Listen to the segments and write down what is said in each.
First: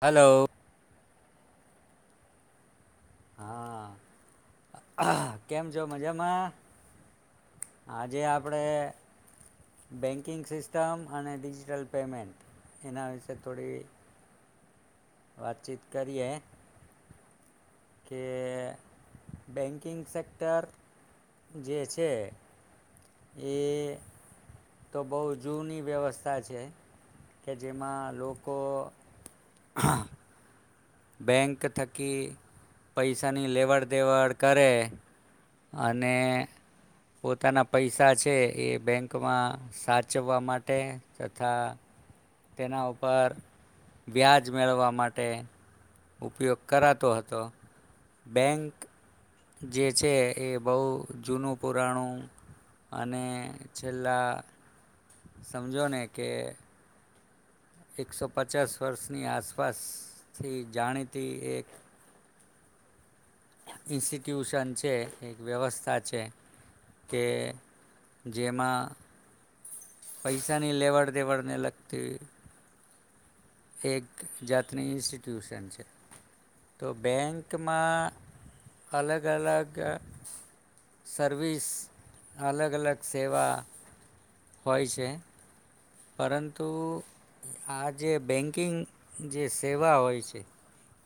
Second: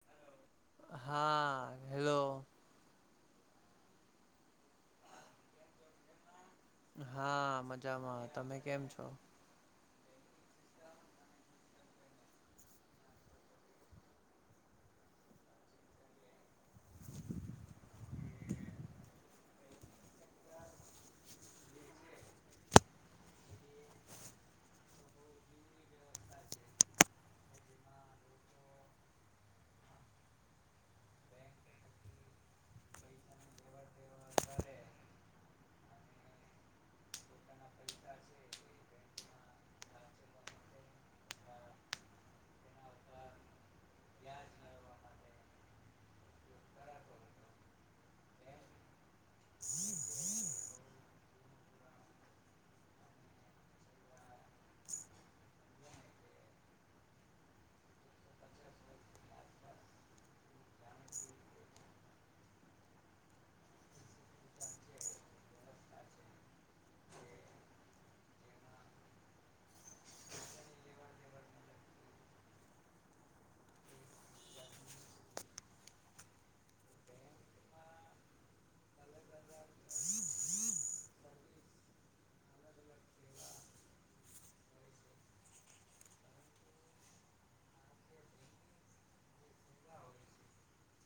Hello. હા hello. હા કેમ છો? મજામાં. હા આજે મજામાં, તમે કેમ છો? કિંગ સિસ્ટમ અને ડિજિટલ પેમેન્ટ એના વિશે થોડી વાતચીત કરીએ. કે બેન્કિંગ સેક્ટર જે છે, એ તો બહુ જૂની વ્યવસ્થા છે. કે જેમાં લોકો બેંક થકી પૈસાની લેવડ દેવડ કરે. અને પોતાના પૈસા છે એ બેંકમાં સાચવા માટે તથા તેના ઉપર વ્યાજ મેળવવા માટે ઉપયોગ કરાતો હતો, બેંક જે છે એ બહુ જૂનું પુરાણું અને છેલ્લા જો ને કે એકસો પચાસ વર્ષની આસપાસથી જાણીતી એક ઇન્સ્ટિટ્યુશન છે એક વ્યવસ્થા છે. કે જેમાં પૈસા ની લેવડ દેવડને લગતી એક જાતની ઇન્સ્ટિટ્યુશન છે. તો બેંકમાં અલગ અલગ સર્વિસ, અલગ અલગ સેવા હોય છે. પરંતુ આ જે બેંકિંગ જે સેવા હોય છે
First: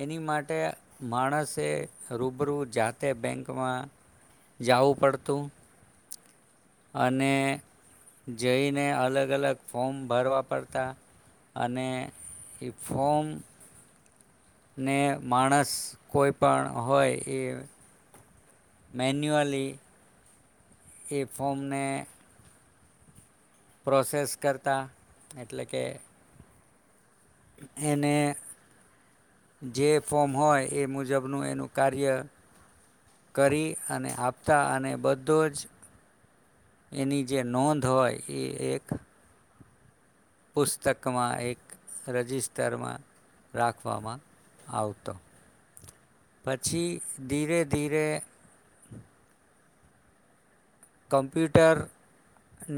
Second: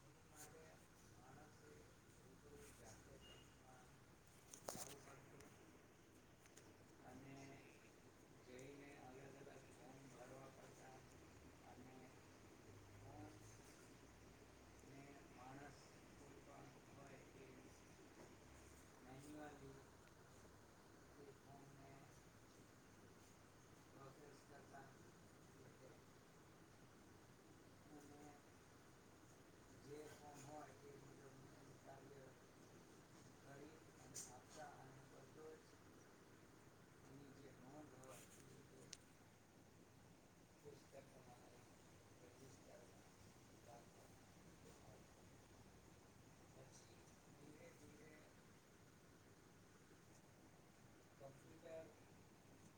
એની માટે માણસે રૂબરૂ જાતે બેંકમાં જવું પડતું. અને જઈને અલગ અલગ ફોર્મ ભરવા પડતા, અને એ ફોર્મ ને માણસ કોઈ પણ હોય એ મેન્યુઅલી એ ફોર્મને પ્રોસેસ કરતા. એટલે કે એને જે ફોર્મ હોય એ મુજબનું એનું કાર્ય કરી અને આપતા, અને બધો જ એની જે નોંધ હોય એ એક પુસ્તકમાં એક રજિ સ્તરમાં રાખવામાં આવતો, પછી ધીરે ધીરે કોમપ્યુટર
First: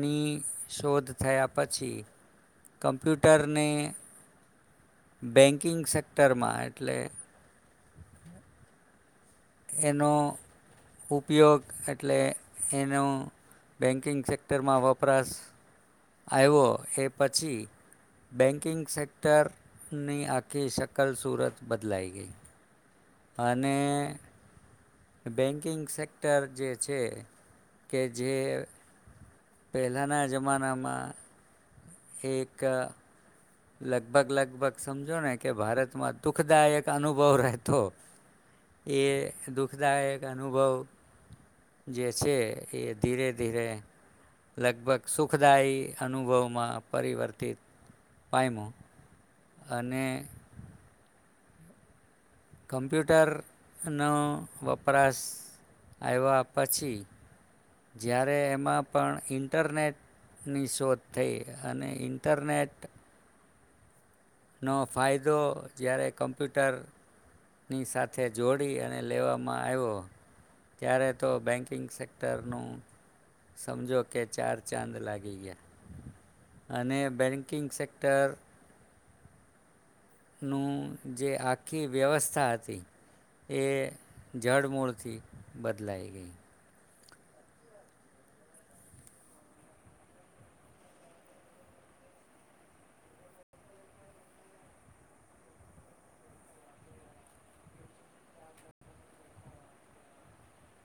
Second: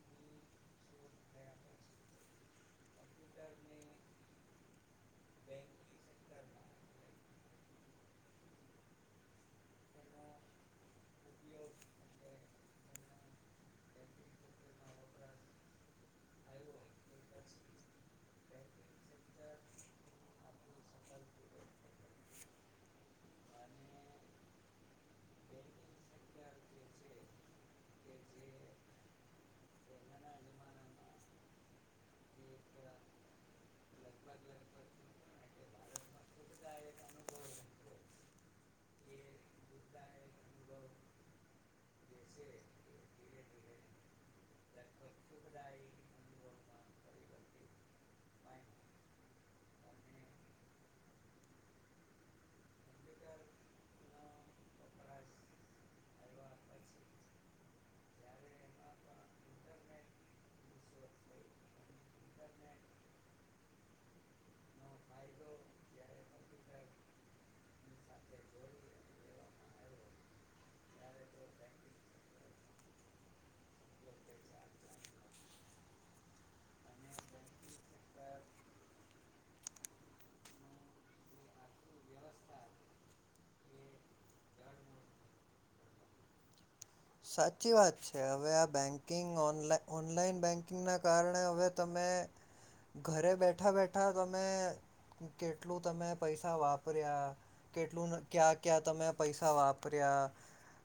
ની શોધ થયા પછી, કમ્પ્યુટરને બેન્કિંગ સેક્ટરમાં એટલે એનો ઉપયોગ એટલે, એનું બેન્કિંગ સેક્ટરમાં વપરાશ આયવો એ પછી, બેન્કિંગ સેક્ટરની આખી સકલ સુરત બદલાઈ ગઈ. અને બેંન્કિંગ સેક્ટર જે છે કે જે પહેલાના જમાનામાં એક લગભગ લગભગ સમજો ને કે ભારતમાં દુઃખદાયક અનુભવ રહેતો. એ દુઃખ દાયક અનુભવ જે છે એ ધીરે ધીરે લગભગ સુખદાયી અનુભવમાં પરિવર્તિત પાયમુ. અને. કમ્પ્યુટરનો વપરાશ આયવા પછી જ્યારે એમાં પણ ઈન્ટરનેટની શોધ થઈ અને ઈન્ટરનેટ. નો ફાયદો જ્યારે કમ્પ્યુટરની સાથે જોડી અને લેવામાં આયવો ત્યારે તો બેૅંકિંગ સેક્ટરનું સમજો કે ચાર ચાંદ લાગી ગયા અને બેૅંકિંગ સેક્ટર. નું જે આખી વ્યવસ્થા હતી એ જડમૂળથી બદલાઈ ગઈ. સાચી વાત છે હવે આ બેંકિંગ ઓન ઓનલાઈન બેંકિંગના કારણે હવે તમે ઘરે બેઠા બેઠા તમે કેટલું તમે પૈસા વાપર્યા કેટલું ક્યા ક્યાં તમે પૈસા વાપર્યા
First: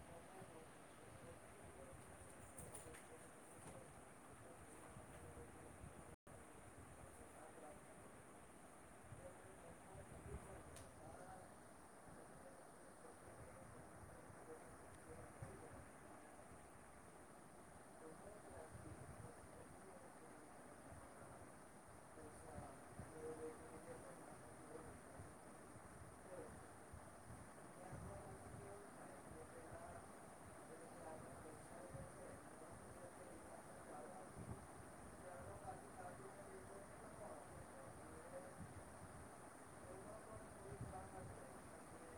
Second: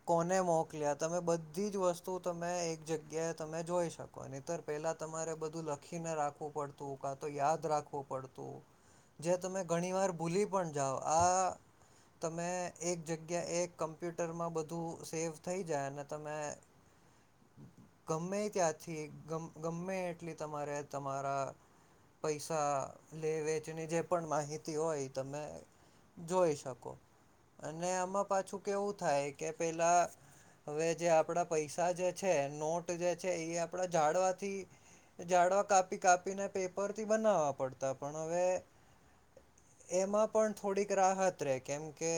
કોને મોકલ્યા. તમે બધી જ વસ્તુ તમે એક જગ્યાએ તમે જોઈ શકો નતર પેલા તમારે બધું લખીને રાખવું પડતું કા તો યાદ રાખવું પડતું જે તમે ઘણી વાર ભૂલી પણ જાઓ આ તમે એક જગ્યા એક કમ્પ્યુટરમાં બધું સેવ થઈ. તમે ગમે ત્યાંથી ગમે એટલી તમારે તમારા પૈસા લે વેચની જે પણ માહિતી હોય એ તમે જોઈ શકો અને આમાં પાછું કેવું થાય કે પેલા. હવે આપડા પૈસા જે છે નોટ જે છે એ આપડા જાડવાથી જાડવા કાપી કાપીને પેપરથી બનાવવા પડતા પણ હવે એમાં પણ થોડીક રાહત રે કેમકે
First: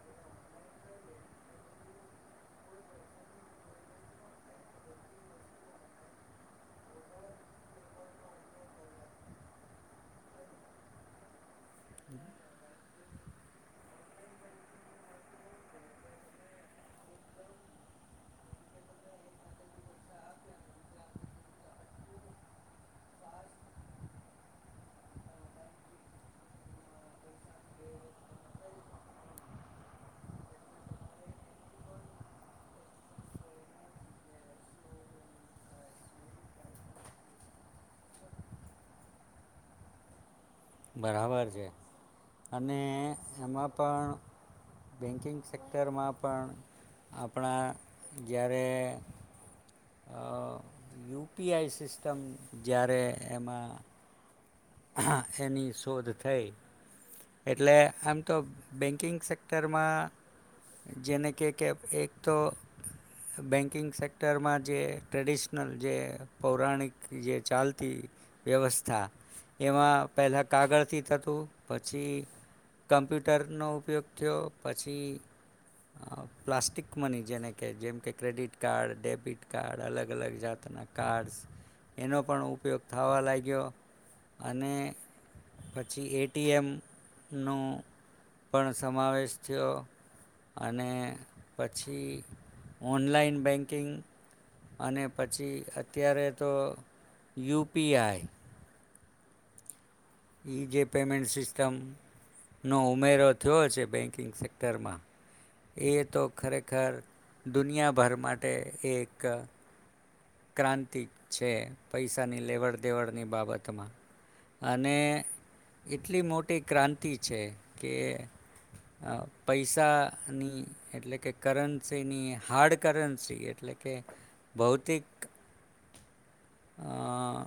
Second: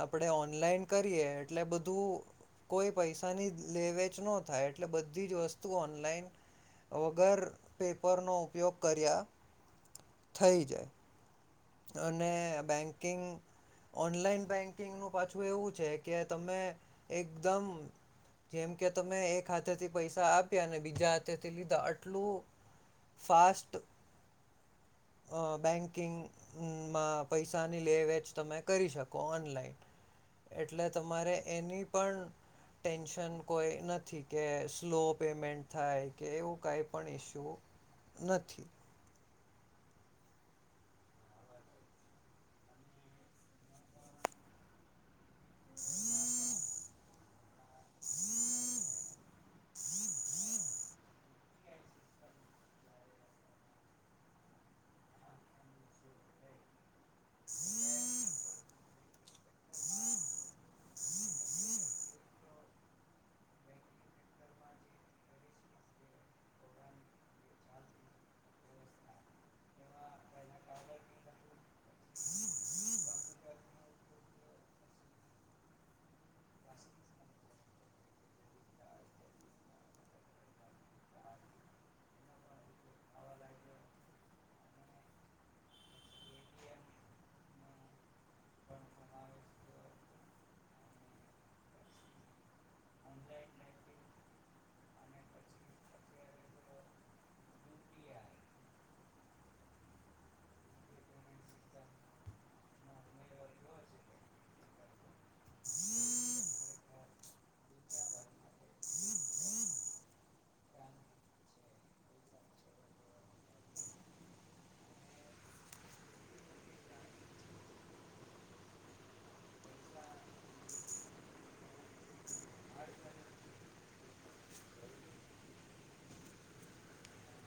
આપણેે ઓનલાઈન કરીએ એટલે બધું. કોઈ પૈસાની લે વેચ જ ન થાય એટલે બધી જ વસ્તુ ઓનલાઈન વગર પેપરનો ઉપયોગ કર્યા થઈ જાય. અને બેંક. િંગ ઓનલાઈન બેંકિંગ નું પાછું એવું છે કે તમે એકદમ જેમ કે તમે એક હાથેથી પૈસા આપ્યા અને બીજા હાથેથી લીધા આટલું ફાસ્ટ બેંકિંગ. માં પૈસાની લે વેચ તમે કરી શકો ઓનલાઈન એટલે તમારે એની પણ ટેન્શન કોઈ નથી કે સ્લો પેમેન્ટ થાય કે એવું કઈ પણ ઈસ્યુ નથી. બરાબર છે અને એમાં પણ બેંન્કિંગ સેક્ટરમાં પણ આપણા જ્યારે યુપીઆઈ સિસ્ટમ જ્યારે એમાં. એની શોધ થઈ એટલે આમ તો બેન્કિંગ સેક્ટરમાં જેને કે કે એક તો બેંકિંગ સેક્ટરમાં જે ટ્રેડિશનલ જે પૌરાણિક જે ચાલતી વ્યવસ્થા. એમાં પહેલાં કાગળથી થતું પછી કમ્પ્યુટરનો ઉપયોગ થયો પછી પ્લાસ્ટિક મની જેને કે જેમ કે ક્રેડિટ કાર્ડ ડેબિટ કાર્ડ અલગ અલગ જાતના કાર્ડ્સ એનો પણ ઉપયોગ થવા લાગ્યો. અને પછી એટીએમનો પણ સમાવેશ થયો અને પછી ઓનલાઈન બેંકિંગ. અને પછી અત્યારે તો યુપીઆઈ. એ જે પેમેન્ટ સિસ્ટમનો ઉમેરો થયો છે બેંકિંગ સેક્ટરમાં એ તો ખરેખર દુનિયાભર માટે એક. ક્રાંતિ છે પૈસાની લેવડ દેવડની બાબતમાં અને એટલી મોટી ક્રાંતિ છે કે પૈસાની એટલે કે કરન્સીની હાર્ડ કરન્સી એટલે કે ભૌતિક. અ,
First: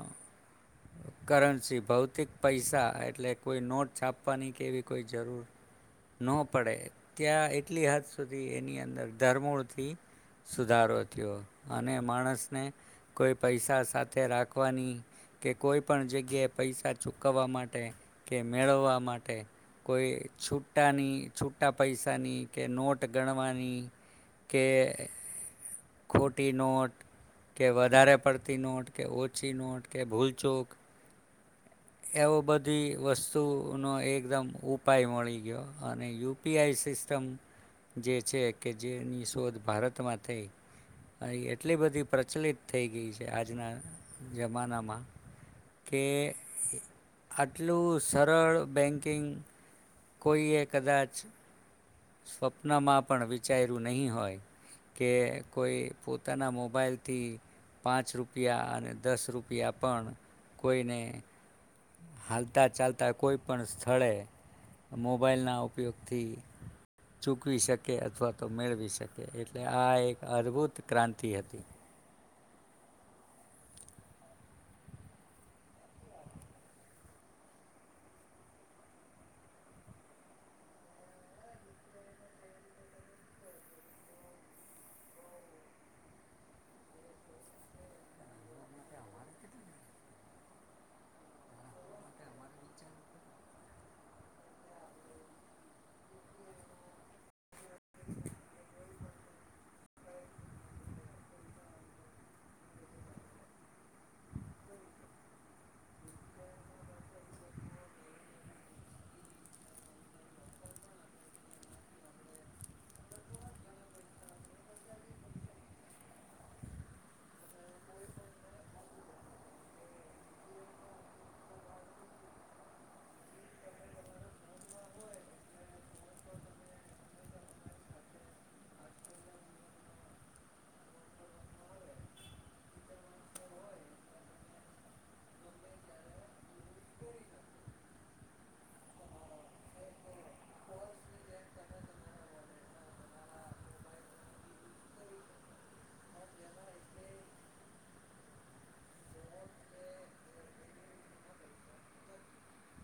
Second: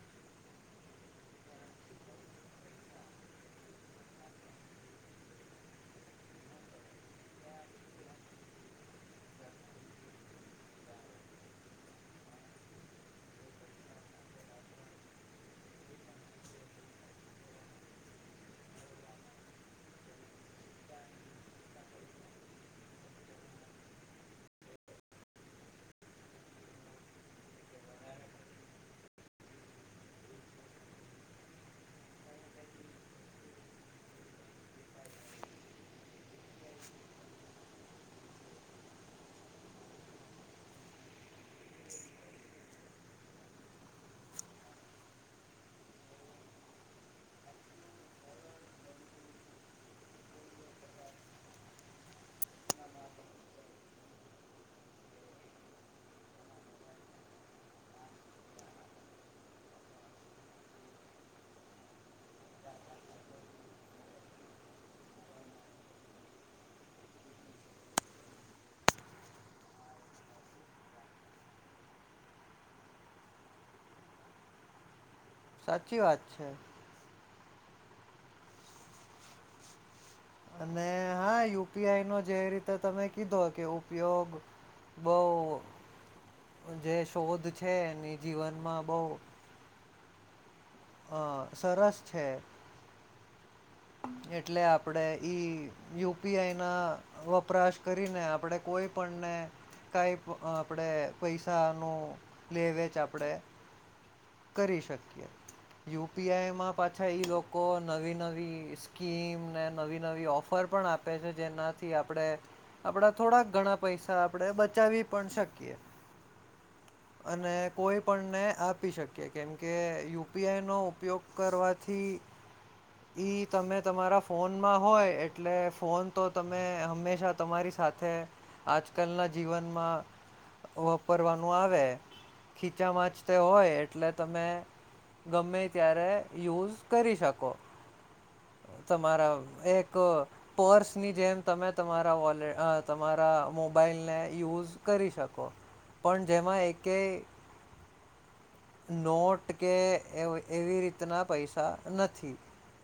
કરન્સી ભૌતિક પૈસા એટલે કોઈ નોટ છાપવાની કેવી કોઈ જરૂર ન પડે ત્યાં એટલી હદ સુધી એની અંદર ધરમૂળથી સુધારો થયો અને માણસને કોઈ પૈસા સાથે રાખવાની. કે કોઈપણ જગ્યાએ પૈસા ચૂકવવા માટે કે મેળવવા માટે કોઈ છૂટાની છૂટા પૈસાની કે નોટ ગણવાની કે. ખોટી નોટ કે વધારે પડતી નોટ કે ઓછી નોટ કે ભૂલચોક એવો બધી વસ્તુનો એકદમ ઉપાય મળી ગયો અને યુપીઆઈ સિસ્ટમ જે છે કે જેની શોધ ભારતમાં થઈ. એટલી બધી પ્રચલિત થઈ ગઈ છે આજના જમાનામાં કે આટલું સરળ બેંકિંગ. કોઈએ કદાચ સ્વપ્નમાં પણ વિચાર્યું નહીં હોય કે કોઈ પોતાના મોબાઈલથી પાંચ રૂપિયા અને દસ રૂપિયા પણ કોઈને. હાલતા ચાલતા કોઈ પણ સ્થળે મોબાઈલના ઉપયોગથી ચૂકવી શકે અથવા તો મેળવી શકે એટલે આ એક અદભુત ક્રાંતિ હતી. સાચી વાત છે. અને હા યુપીઆઈ નો જે રીતે તમે કીધો કે ઉપયોગ બઉ જે શોધ છે એની જીવનમાં બઉ. હ સરસ છે. એટલે આપણેે ઈ યુપીઆઈ ના વપરાશ કરીને આપણેે કોઈ પણને કઈ આપણેે પૈસા નું લે વેચ આપણેે કરી શકીએ યુપીઆઈમાં પાછા ઈ લોકો નવી નવી. સ્કીમ ને નવી નવી ઓફર પણ આપે છે જેનાથી આપણે આપણા થોડાક ઘણા પૈસા આપણે બચાવી પણ શકીએ અને કોઈ પણને આપી શકીએ કેમકે યુપીઆઈ નો ઉપયોગ કરવાથી ઈ. તમે તમારા ફોનમાં હોય એટલે ફોન તો તમે હંમેશા તમારી સાથે આજકાલના જીવનમાં વપરવાનું આવે ખીચામાંચતે હોય એટલે તમે ગમે ત્યારે યુઝ કરી શકો. તમારા એક પર્સની જેમ તમે તમારા વોલેટ તમારા મોબાઈલને યુઝ કરી શકો પણ જેમાં એકય. નોટ કે એવી રીતના પૈસા નથી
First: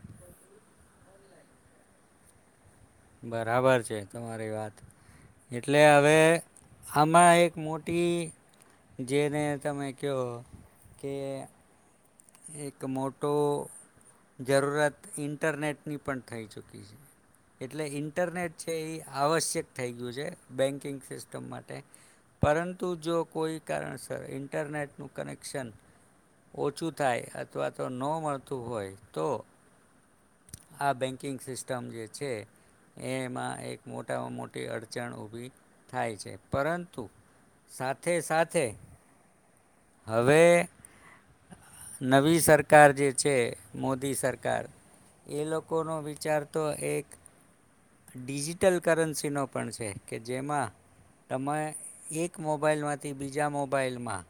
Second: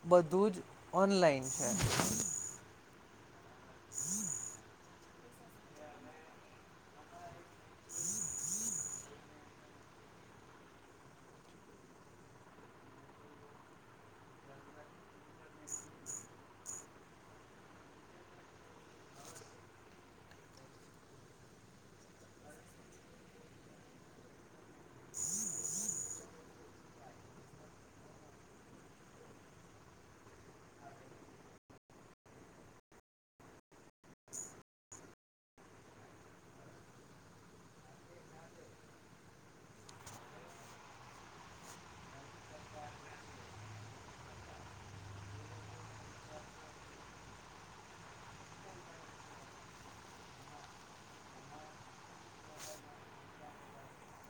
બધું જ ઓનલાઈન છે. બરાબર છે તમારી વાત એટલે હવે આમાં એક મોટી જેને તમે કહો કે. એક મોટો જરૂરત ઇન્ટરનેટની પણ થઈ ચૂકી છે એટલે ઇન્ટરનેટ છે એ આવશ્યક થઈ ગયું છે બેન્કિંગ સિસ્ટમ માટે પરંતુ જો કોઈ કારણસર ઇન્ટરનેટનું કનેક્શન ઓછું. થાય અથવા તો ન મળતું હોય તો આ બેન્કિંગ સિસ્ટમ જે છે એમાં એક મોટામાં મોટી અડચણ ઊભી થાય છે પરંતુ સાથે સાથે. હવે નવી સરકાર જે છે મોદી સરકાર એ લોકોનો વિચાર તો એક. ડિજિટલ કરન્સીનો પણ છે કે જેમાં તમે એક મોબાઈલમાંથી બીજા મોબાઈલમાં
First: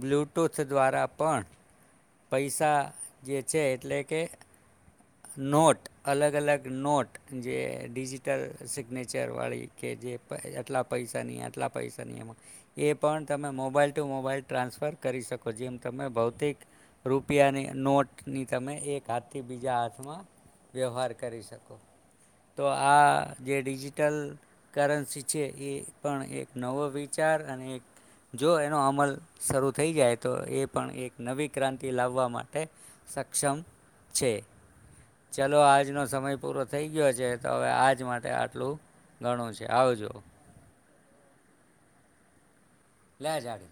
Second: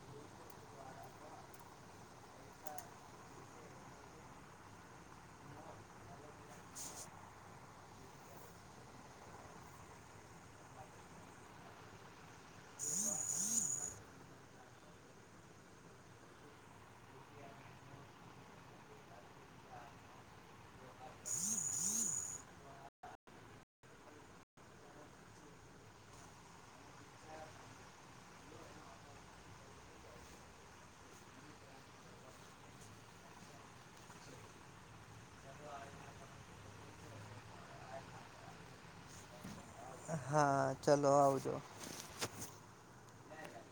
બ્લુટૂથ દ્વારા પણ. પૈસા જે છે એટલે કે. નોટ અલગ અલગ નોટ જે ડિજિટલ સિગ્નેચરવાળી કે જે આટલા પૈસાની આટલા પૈસાની એમાં એ પણ તમે મોબાઈલ ટુ મોબાઈલ ટ્રાન્સફર કરી શકો જેમ તમે ભૌતિક રૂપિયાની નોટની તમે એક હાથથી બીજા હાથ. હાથમાં વ્યવહાર કરી શકો તો આ જે ડિજિટલ કરન્સી છે એ પણ એક નવો વિચાર અને એક જો એનો અમલ શરૂ થઈ જાય તો એ પણ એક નવી ક્રાંતિ લાવવા માટે સક્ષમ છે. ચલો આજનો સમય પૂરો થઈ ગયો છે તો હવે આજ માટે આટલું ઘણું છે. આવજો હા ચલો આવજો. લે જાડ.